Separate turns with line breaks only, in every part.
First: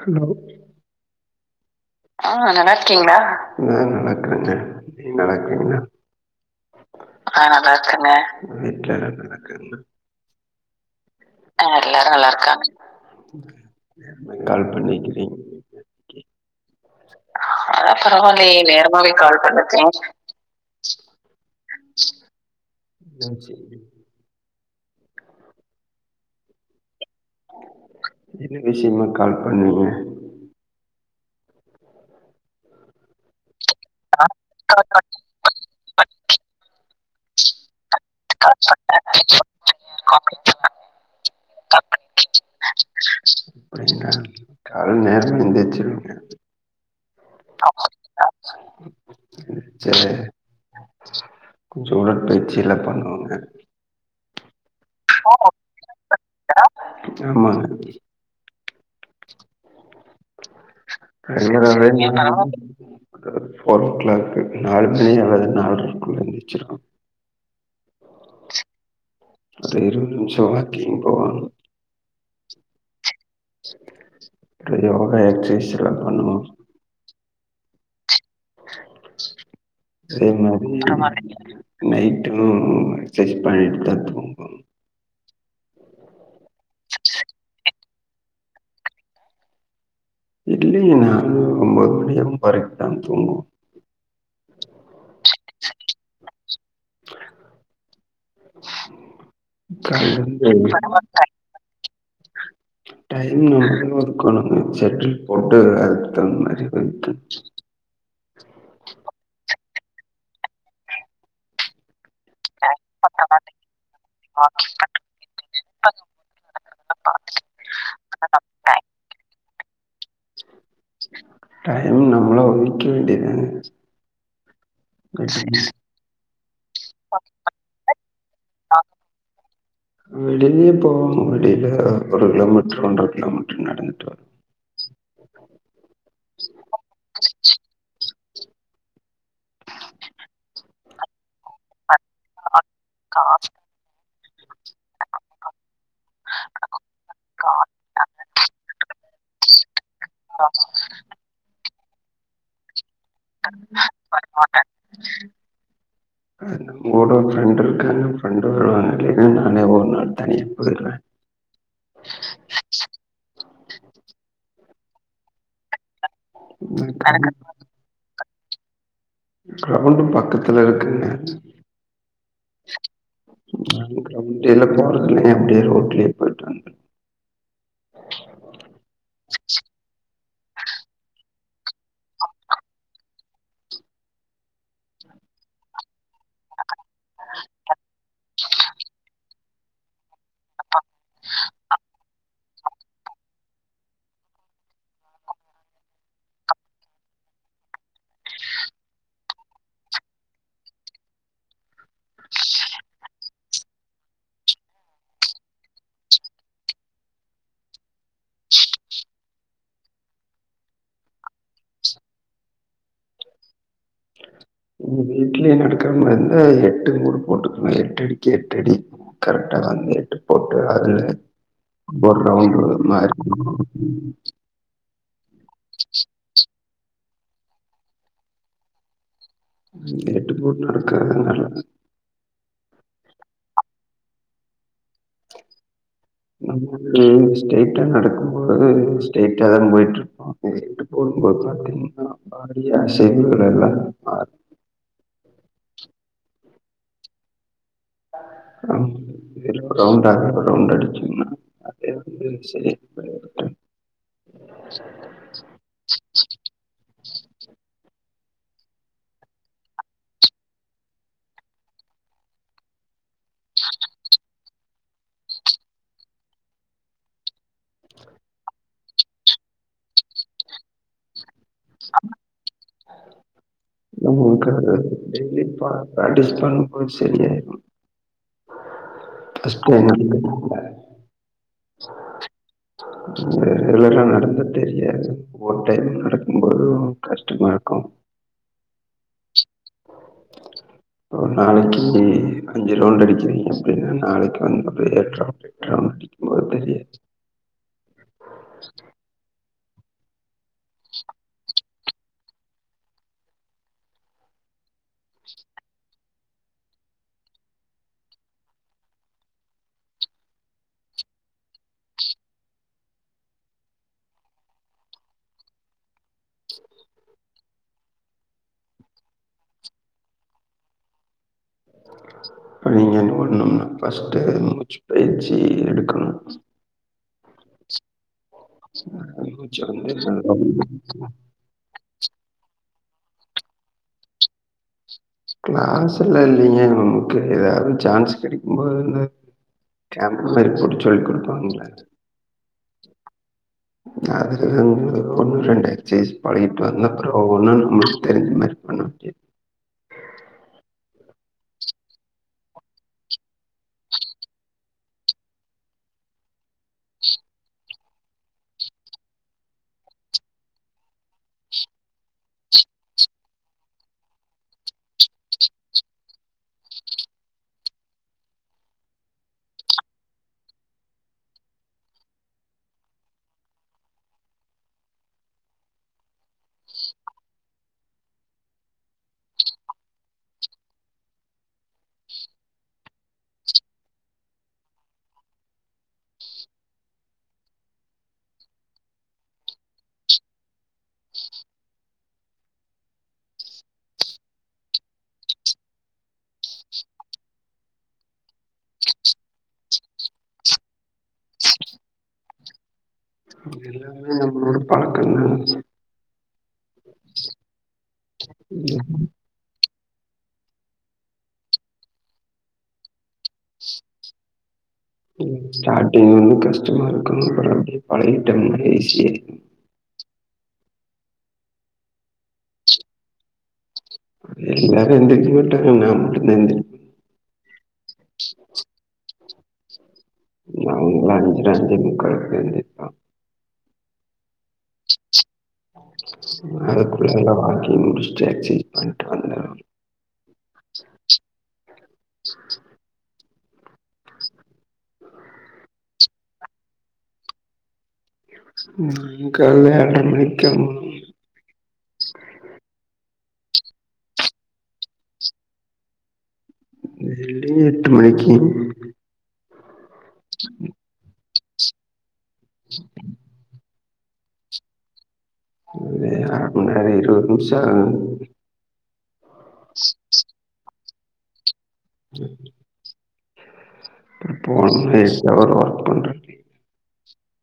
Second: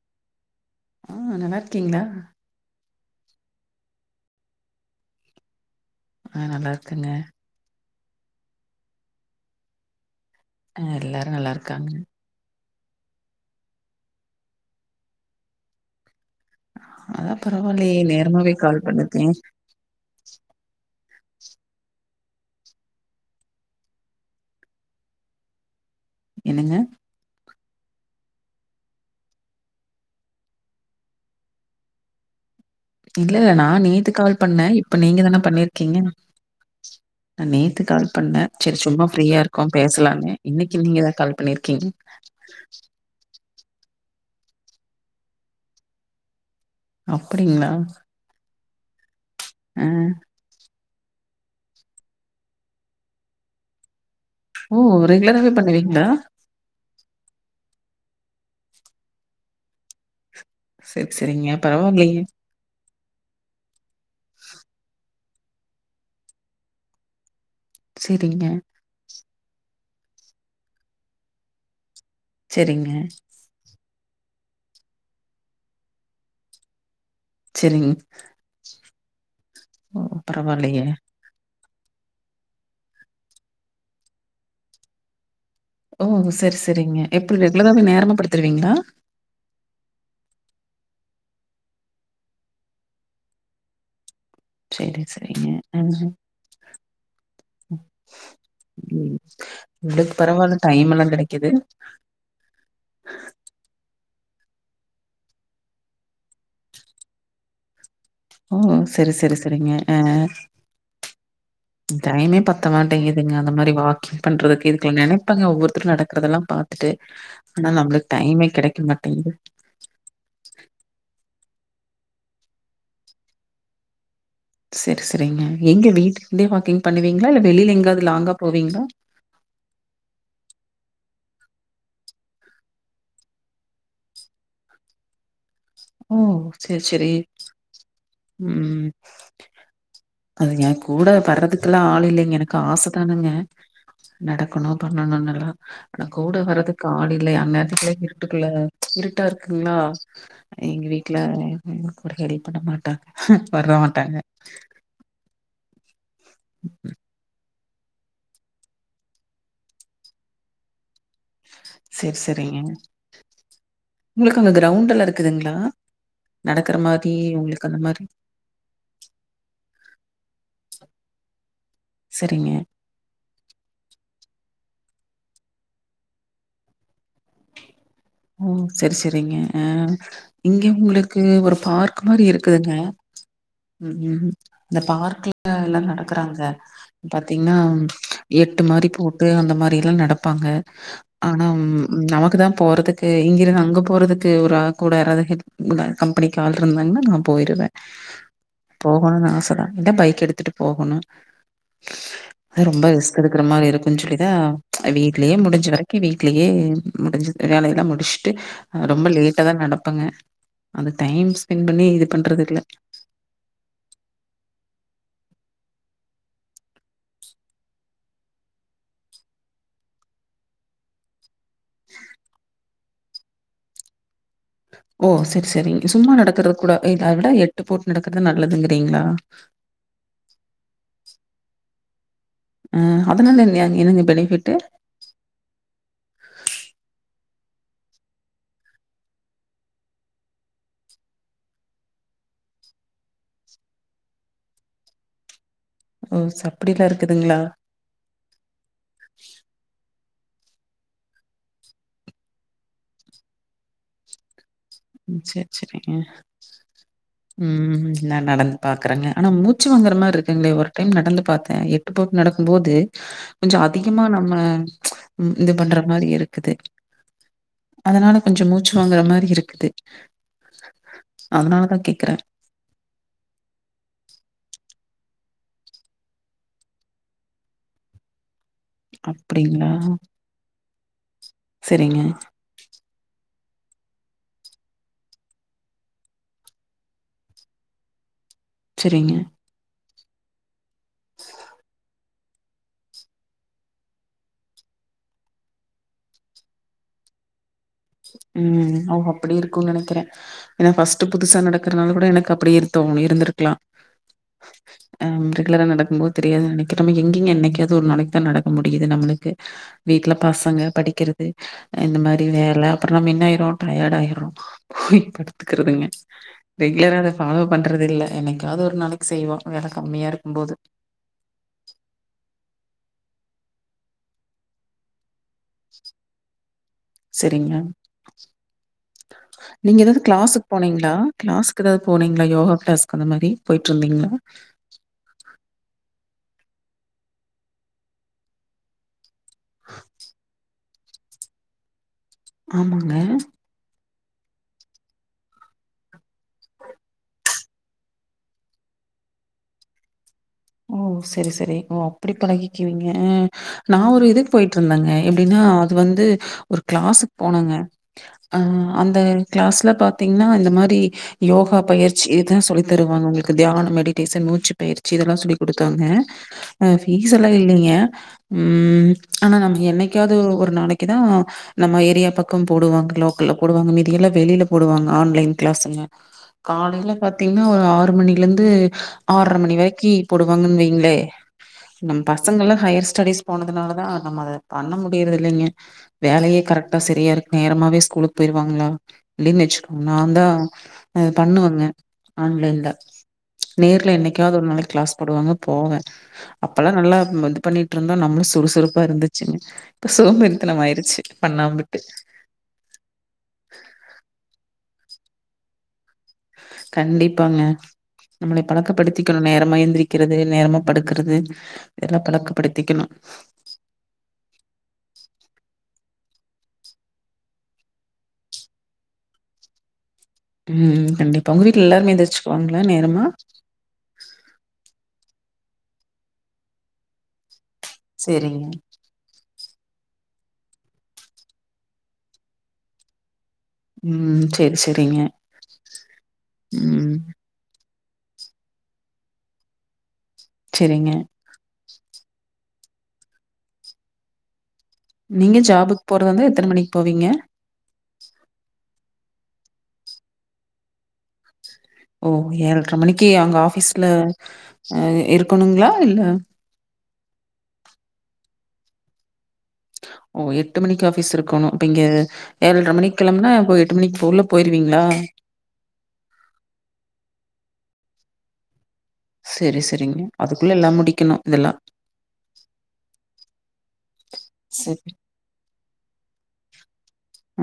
Hello
ஆ நல்லாருக்கீங்ளா
ஆ நல்லா இருக்கீங்ளா நா நல்லாருக்றங்க நீங் நல்லாருக்கீங்ளா
ஆ நல்லா இருக்கங்க
ஆ நல்லாருக்கங்க
ஆ எல்லாரு நல்லா
ஆ
இருக்காங்க
எல்லாரு நல்லா இருக்காங்க கால் பண்ணிக்கிறீங்
அதா
அட
பரவாயில்லயே நேரமாவே
பரவாலயே
கால்
நேரமாவே
பண்ணுது
கால் பண்ணிருக்கிறீங் யான் சேரி
என்னங்க
என்ன விஷ்யமா கால் பண்ணீங்க
இல்ல இல்ல நா நேத்து கால் பண்ணே இப்ப நீங்க தான பண்ணிரு கெங்கேனா நா நேத்து கால் பண்ண செரி சும்மா ஃப்ரீயா இருக்கோ பேசுலான்னு
அப்டிங்களா
இன்னிக் கி நீங்க தா கால் பண்ணிருக்கீங்க
[inaudible] காலைல நேரமே எந்திருச்சிருவேங்க
அப்புடிங்ளா
சே கொஞ்சோ உடற்பயிற்சிலா பண்ணுவாங்க
ஓ ரெகுலராவே பண்ணுவீங்ளா
ஆமா
சரி சரிங்க
ரெகுலராவே
பரவாயில்லையே
அதாவ்து போர் ஓ கிளாக் மேபி நாலு மணி அல்லது நால்றக்குள்ள எந்த்ச்சிர்க்கு
செரிங்க
ஒரு இருவது நிமிஷோ வாக்கிங் போவ
செரிங்க
யோகா எக்ஸைலா பண்ணுவோ
செரிங்
அதே
பரவாயில்லையே
மாரி நைட்டு எக்ஸசைஸ் பண்ணிட்டு தா தூங்கு
ஓ சரி சரிங்க எப்புர் ரெகுலராவே நேரமா படுத்துருவீங்ளா
இல்லைங்க நானு ஒன்போது மணி ஒன்போரைக்கு தாங்க தூங்கு
செரி செரிங்க அ ம் உங்களுக்கு
காலைல
பரவால்ல
இருந்து
டைமெல்லா கெடைக்குது
டைம் அதுக்குன் ஒதுக்குணுங்க செட்டில் போட்டு அதுக்தகுந் மாரி வைத்து
ஓ செரி செரி செரிங்க அ டைமே பத்தமாட்டிங்குதுங்க அந்த மாரி வாக்கிங் பண்றதுக்கு இதுக்கெல்லா நெனைப்பங்க ஒவ்வொருத்தரு நடக்கறதுலா பாத்துட்டு ஆனா நம்மளுக்கு டைமே கெடைக்க மாடேங்குது
டைம் நம்மளா ஒதிக்க வேண்டியதாங்க
சரி சரிங்க எங்க வீட்டுலருந்தே வாக்கிங் பண்ணுவீங்ளா இல்ல வெளில எங்காவது லாங்கா போவீங்ளா
வெளிலயு போவங் வெடில ஒரு கிலோமீட்டரு ஒன்ற கிலோமீட்டரு நடந்துட்டு வ
ஓ செரி செரி ம் அது ஏ கூட வர்றதுக்கெல்லா ஆள் இல்லேங்க எனக்கு ஆச தானுங்க நடக்கணு பண்ணணுனல்லா ஆனா கூட வர்றதுக்கு ஆளு இல்லையாங்க அந்நேரத்துக்கு இருட்டுக்குல்ல இருட்டா இருக்குங்களா எங்க வீட்டுல கூட ஹெல்ப் பண்ண மாட்டாங்க வர மாட்டாங்க
கூட ஃப்ரெண்ட்டு இருக்காங்க ஃப்ரெண்டு வருவாங்க இல்லேன்னா நானே ஒரு நாள் தனியா போயிர்றே
செரி செரிங்க உங்களுக்கு அங்க க்ரௌண்டெல்லா இருக்குதுங்ளா நடக்குற மாரி உங்களுக்கு அந்த மாரி
க்ரெளண்டுமா பக்கத்துல இருக்குங்க
செரிங்க
சொல்றாங்க அவுங் ட்டே எல்லா போறங்லே அப்டியே ரோட்லயே போயிட்றாங்க
ஓ செரி செரிங்க அ இங்க உங்களுக்கு ஒரு பார்க் மாரி இருக்குதுங்க ம் ம் இந்த பார்க்குல எல்லா நடக்குறாங்க பாத்தீங்கன்னா எட்டு மாரி போட்டு அந்த மாரி எல்லா நடப்பாங்க ஆனா நமக்கு தா போறதுக்கு இங்கெருந்து அங்க போறதுக்கு ஒரு ஆ கூட யாராது இரு க்குதா கம்பெனிக்கு ஆள் இருந்தாங்கன்னா நா போயிருவே போகணுன்னு ஆசதா இந்தா பைக் எடுத்துட்டு போகணு ரொம்ப ரிஸ்க் எடுக்கிற மாரி இருக்குன் சொல்லிதா வீட்லயே முடிஞ்ச வரைக்கு வீட்லயே முடிஞ்சுது வேலையெல்லா முடிச்சுட்டு ரொம்ப லேட்டா தா நடப்பாங்க அது டைம் ஸ்பெண்ட் பண்ணி இது பண்றது இல்ல
ம் வீட்லயே நடக்குற மாரி ருந்தா எட்டு எட்டடிக்கு எட்டடி கரெக்டா வந்து எட்டு போட்டு அதுல
உ
மாரிருக்கனு
ஓ செரி செரி சும்மா நடக்குறது கூட இத விட எட்டு போட்டு நடக்குறது நல்லதுங்கிறீங்களா
எட்டு போட்டு நடக்குறதுனால
ஆ அதுனால என்னையா எனக்கு பெனிபிட்டு
ம் அ ஸ்டே ஸ்ரைட்டா நடக்கும்போது ஸ்ரைட்டா தா போயிட்ருக்கு அதே எட்டு போட்டு பாத்தா [unintelligible] யா செய்வார் எல்லா
ஒர் நிம்ஷோ அப்புடில்லா இருக்குதுங்ளா
ஆமா ரவுண்டா ஒரு ரவுண்டு அடிச்ச மாரி [unintelligible]
ம் செரி செரிங்க ம் நடந்து பாக்குறங்க ஆனா மூச்சு வாங்குற மார்ருக்குங்களே ஒரு டைம் நடந்து பாத்தே எப் போட்டு நடக்கும் போது கொஞ்சோ அதிகமா நம்ம இது பண்ற மாரி இருக்குது அதனால கொஞ்சோ மூச்சு வாங்குற மாரி இருக்குது அதனாலதான் கேக்குறேன்
[unintelligible] [unintelligible]
அப்டிங்களா?
[unintelligible]
செரிங்க
சரி இதுல எல்லாம் நடந்த தெரியாது ஒரு டைம் நடக்கும் போது கஷ்டமா இருக்கு
செரிங்க
ஒரு நாளைக்கி அஞ்சு ரவுண்ட் அடிக்கிறீங்க அப்படின்னா நாளைக்கு வந்த எட்டு ரவுண்ட் எட்டு ரவுண்ட் அடிக்கும் போது தெரியாது
உம் ஓ அப்டி இருக்கு நனைக்கிற ஏனா பஃஸ்ட் புதுசா நடக்கறனால கூட எனக்கு அப்படி இருத்தோ இருந்திருக்கலாம்
[inaudible]
ஆ ரெகுலரா நடக்கும் போது தெரியாது நினைக்கிற நம்ம எங்கிங்க என்னைக்காது ஒரு நாளைக்கு தான் நடக்க முடியுது நம்மளுக்கு வீட்டுல பசங்க படிக்கிறது இந்த மாரி வேல புரோ நம்ம என்னயிரோ டயர்டாயிரோ போய் படுத்துக்கறதுங்க ரெகுலரா அத ஃபாலோ பண்றது இல்ல என்னைக்காவது ஒரு நாளைக்கு செய்வோ வெல கம்மியா இருக்கும் போது
[unintelligible] பஸ்ட் மூச்சு பயிற்சி எடுக்கணும்
சரிங்கள
மூச்ச
நீங்க
வந்து
ஏதாவது கிளாஸக்கு போனீங்களா கிளாஸ குதாவது போனீங்களா யோகா கிளாஸ்கு அந்த மாரி போயிட்டு இருந்தீங்களா
கிளாஸ்லா இல்லைங்க நமக்கு ஏதாவது சான்ஸ் கடைக்கும்போதுந்த [unintelligible]
ஆமாங்க
அது [unintelligible] ஒன்னு ரெண்டு எக்சேஸ் பழகிட்டு வந்த அப்ரோ ஒன்னும் நம்மளுக்கு தெரிஞ்ச பன்னமுடியாது
ஓ செரி செரி ஓ அப்டி பழகிக்குவீங்க நான் ஒரு இதுக்கு போயிட்டு இருந்தேங்க எப்படின்னா அது வந்து ஒரு கிளாஸக்கு போனாங்க ஆ அந்த கிளாஸ்ல பார்த்தீங்கன்னா இந்த மாரி யோகா பயிற்சி இததுதான் சொல்லித்தருவாங்க உங்களுக்கு தியான மெடிடேஷன் மூச்சு பயிற்சி இதெல்லாம் சொல்லி கொடுத்தாங்க ஆ பீஸ் எல்லா இல்லிங்க உம் ஆனா நம்ம என்னைக்காவது ஒரு நாளைக்கு தான் நம்ம ஏரியா பக்கம் போடுவாங்க லோக்கல்ல போடுவாங்க மீதியெல்லாம் வெளியில போடுவாங்க ஆன்லைன் கிளாஸங்க காலையில பாத்தீங்கன்னா ஒரு ஆறு மணிலந்து ஆர மணி வரைக்கு போடுவாங்கன்னு வைங்களே நம்ம பசங்கலாம் ஹையர் ஸ்டடிஸ் போனதுனால தான் நம்ம அதை பண்ண முடியறது இல்லைங்க வேலையே கரெக்டா சரியா இருக்கு நேரமவே ஸ்கூலுக்கு போயிருவாங்களா அப்டின்னு வச்சுக்கோங்க நான் தான் அது பண்ணுவாங்க ஆன்லைன்ல நேர்ல என்னைக்காவது ஒரு நாளைக்கு கிளாஸ் போடுவாங்க போவே அப்பல்லாம் நல்லா இது பண்ணிட்டு இருந்தோம் நம்மளும் சுறுசுறுப்பா இருந்துச்சுங்கா இப்ப சோம்பறித்தனம் ஆயிடுச்சு பண்ணாமவிட்டு
எல்லாமே நம்பளோட பலகோ என்ன
கண்டிப்பாங்க நம்மள பழக்கப்படுத்திக்கணும் நேரமா எந்திரிக்கிறது நேரமா படுக்குறது இதெல்லா பழக்கப்படுத்திக்கணும்.
ஸ்டாட்டிங் வந்து கஷ்டமா இருக்கு. அப்புறோ அப்டியே பழகிட்டமாரி ஆய்ர்ச்சு.
ம் கண்டிப்பா உங்க வீட்ல எல்லாருமே எந்திரிச்சுக்குவாங்ளா நேரமா?
எல்லாரு எந்திரிக்க மாட்டாங் நா மட்டுந்தா எந்திரிப்
செரிங்க.
அவுங்ளா அஞ்சர அஞ்சே முக்கால்க்குதா எந்திரிப்பா
ம் செரி செரிங்க.
அதுக்குள்ளல்லா வாக்கிங் முடிச்ட்டு எக்சைஸ் பண்ட்டு வந்துருவ்
செரிங்க. நீங்க ஜாபுக் போறதாந்தா எத்தன மணிக் போவிங்க?
ம் கால்ல ஏழ்ர மணிக் கெளம்பணு.
ஓ ஏழ்ர மணிக்கி அங்க ஆஃபீஸ்ல அ இருக்கணுங்ளா இல்ல?
இல்லீங் எட்டு மணிக்கி.
ஓ எட்டு மணிக்கு ஆஃபீஸ் இருக்கோணு. இப்ப இங்க ஏழ்ர மணிக் கெளம்புனா ப்போ எ ட்டு மணிக் உள்ள போயிருவிங்ளா?
இது அர மண் நேரோ இருவது நிம்ஷோ.
செரி செரிங்க அதுக்குள்ள எல்லா முடிக்கணு இதெல்லா.
[inaudible]
சரி.
போனே ஷவர் ஒர்க் பண்ற [inaudible]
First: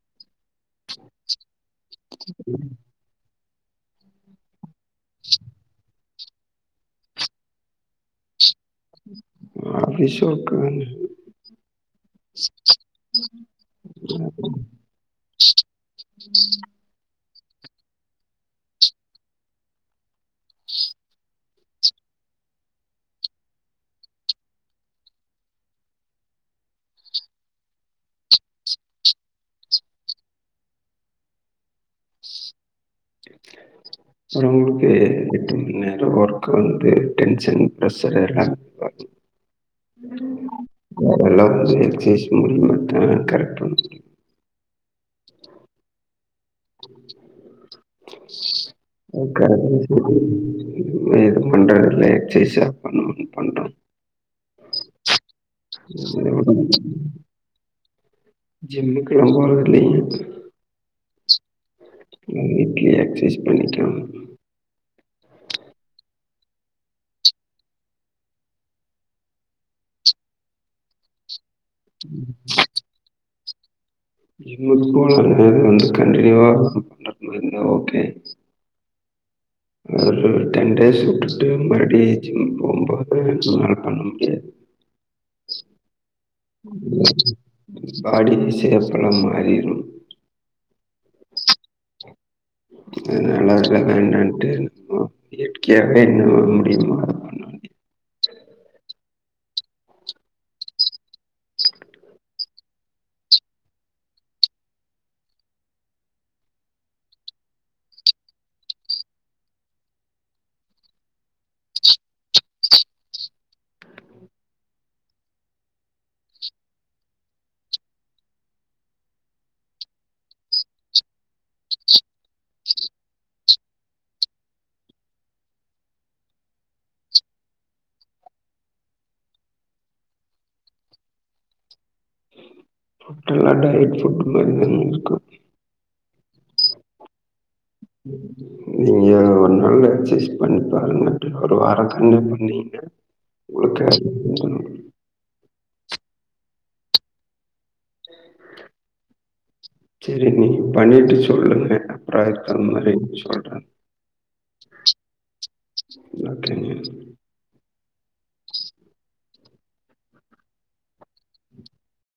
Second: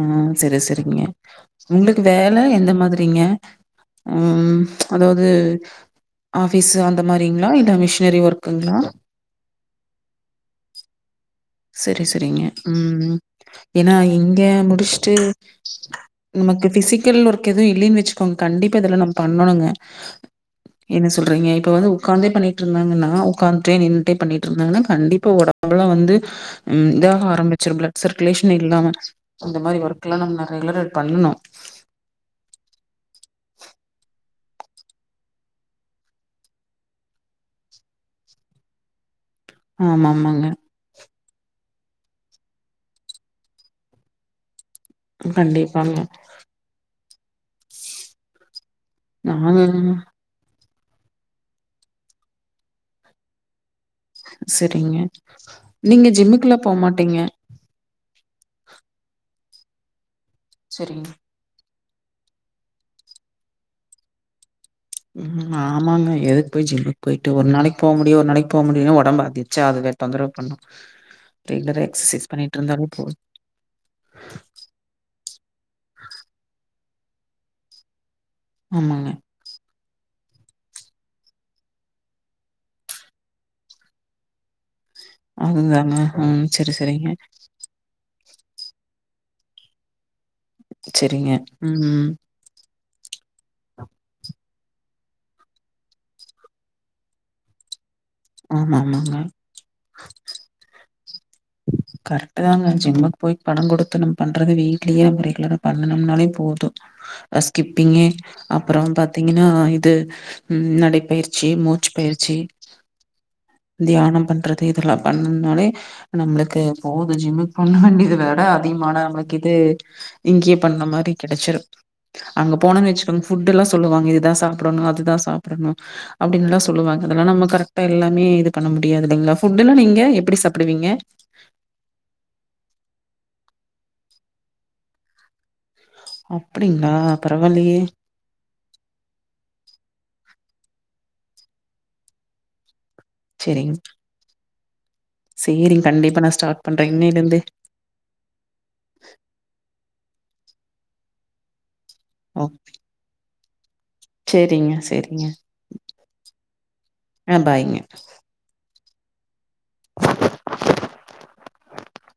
ம் செரி செரிங்க உங்குளுக்கு வேல எந்த மாதிரிங்க? ம் அதாவது ஆஃபீஸு அந்த மாரிங்ளா இல்ல மிஷினரி ஒர்க்குங்ளா?
ஆஃபீஸ் ஒர்க்குதாங்க.
செரி செரிங்க ம் ஏனா இங்க
அப்றோ
முடிச்ட்டு நமக்கு ஃபிசிக்கல் ஒர்க் எது இல்லீன் வெச்சுக்கோங் கண்டிப்பா இதுல்லா நம் பண்ணோணுங்க.
[inaudible]
என்ன சொல்றீங்க இப்போ வந்து உக்காந்தே பண்ணிட்ருந்தாங்கன்னா உக்காந்ட்டே நின்ட்டே பண்ணிட்ருந்தாங்கன்னா கண்டிப்பா ஒடம்பல்லா வந்து ம் தா ஆரம்பிச்சிரும் பிளட் சர்க்குலேஷன் இல்லாம அந்த மாரி ஒர்க் எல்லா நம் ரெகுலரேட் பண்ணனு.
[inaudible] [unintelligible] எட்டு மண் நேரோ ஒர்க் வந்து டென்ஷன் ப்ரஷர் எல்லாம்
ஆமா, ஆமாங்க.
[inaudible] எல்லாத்தியு எக்சைஸ் மூலியமாத்தா கரட் பண்ண முடியு.
கண்டிப்பாங்க.
அது
நாங்க
[inaudible] இதுமே எதும் பண்றதில்ல எக்சைஸா பண்ணணுன் பண்றோ.
செரிங்க நீங்க ஜிம்முக்குல்லா போமாட்டிங்க?
ஜிம்முக்குலா போறது இல்லீங்க.
சரிங்.
ம் வீட்லியே எக்சைஸ் பண்ணிக்வ.
ம் ஆமாங்க எதுக்கு போய் ஜிம்முக் போய்ட்டு ஒரு நாளைக் போவ முடியு ஒரு நாளைக் போவ முடில்னா ஒடம்பு அதிர்ச்சா [unintelligible] தொந்தரவு பண்ணு.
[inaudible]
ரெகுலரா எக்ஸசைஸ் பண்ணிட்ருந்தாலே போ
[unintelligible] வந்தது வந்து கன்டினியூவா [inaudible] ஓகே.
ஆமாங்க
ஒரு டென் டேஸ் விட்டுட்டு மறுபடி ஜிம் போகும்போது என்னால பண்ண முடியாது [inaudible]
அதுதாங்க ம் செரி செரிங்க
பாடி சேப்பலா மாறிரு
சரிங்க ம் ம்
அதனால ரெண்ரெண்டு இயற்கையாவே [unintelligible]
ஆமா ஆமாங்க கரெக்ட்டுதாங்க ஜிம்முக்கு போயி் பண. கொடுத்து நம்ம பண்றது வீட்லயே நம்ம ரெகுலரா பண்ணனும்னாலே போது ஆ ஸ்கிப்பிங்கு அப்பறம் பாத்தீங்கன்னா இது ம் நடைப்பயிற்சி மூச்சு பயிற்சி தியானம் பண்றது இதெல்லா பண்ணதுனாலே நம்மளுக்கு க்கு போகுது ஜிம்முக்கு பண்ண வேண்டியது விட அதிகமானா நமக்கு இது இங்கயே பண்ண மாரி கெடைச்சிடு அங்க போன வச்சிக்கோங்க புட்டுல்லா சொல்லுவாங்க இதுதா சாப்பிடணு அதுதா சாப்பிடணு அப்டின்னுல்லா சொல்லுவாங்க அதெல்லா நம்ம கரெக்டா எல்லாமே இது பண்ண முடியாது இல்லைங்களா ஃபுட்டுன்னா நீங்க எப்டி சாப்டுவீங்க [inaudible]
எல்லா டயட் பூட் மாரிதா இருக்கு
அப்டிங்களா பரவாலயே
ம் நீங்க ஒரு நாள் எக்ஸர்சைஸ் பண்ணிப்பாருங்க ஒரு வார கன்டினு பண்ணீங்க உங்களுக்கே [unintelligible]
சேரிங்க கண்டிப்பா நா ஸ்டார்ட் பண்ற இன்னைல இருந்தே
செரி நீங்க பண்ணிட்டு சொல்லுங்க
ஓ!
பிராயத்திர மாரி சொல்றே
சரிங்க, சரிங்க.
நன்றிங்க
ஆ பாய்ங்க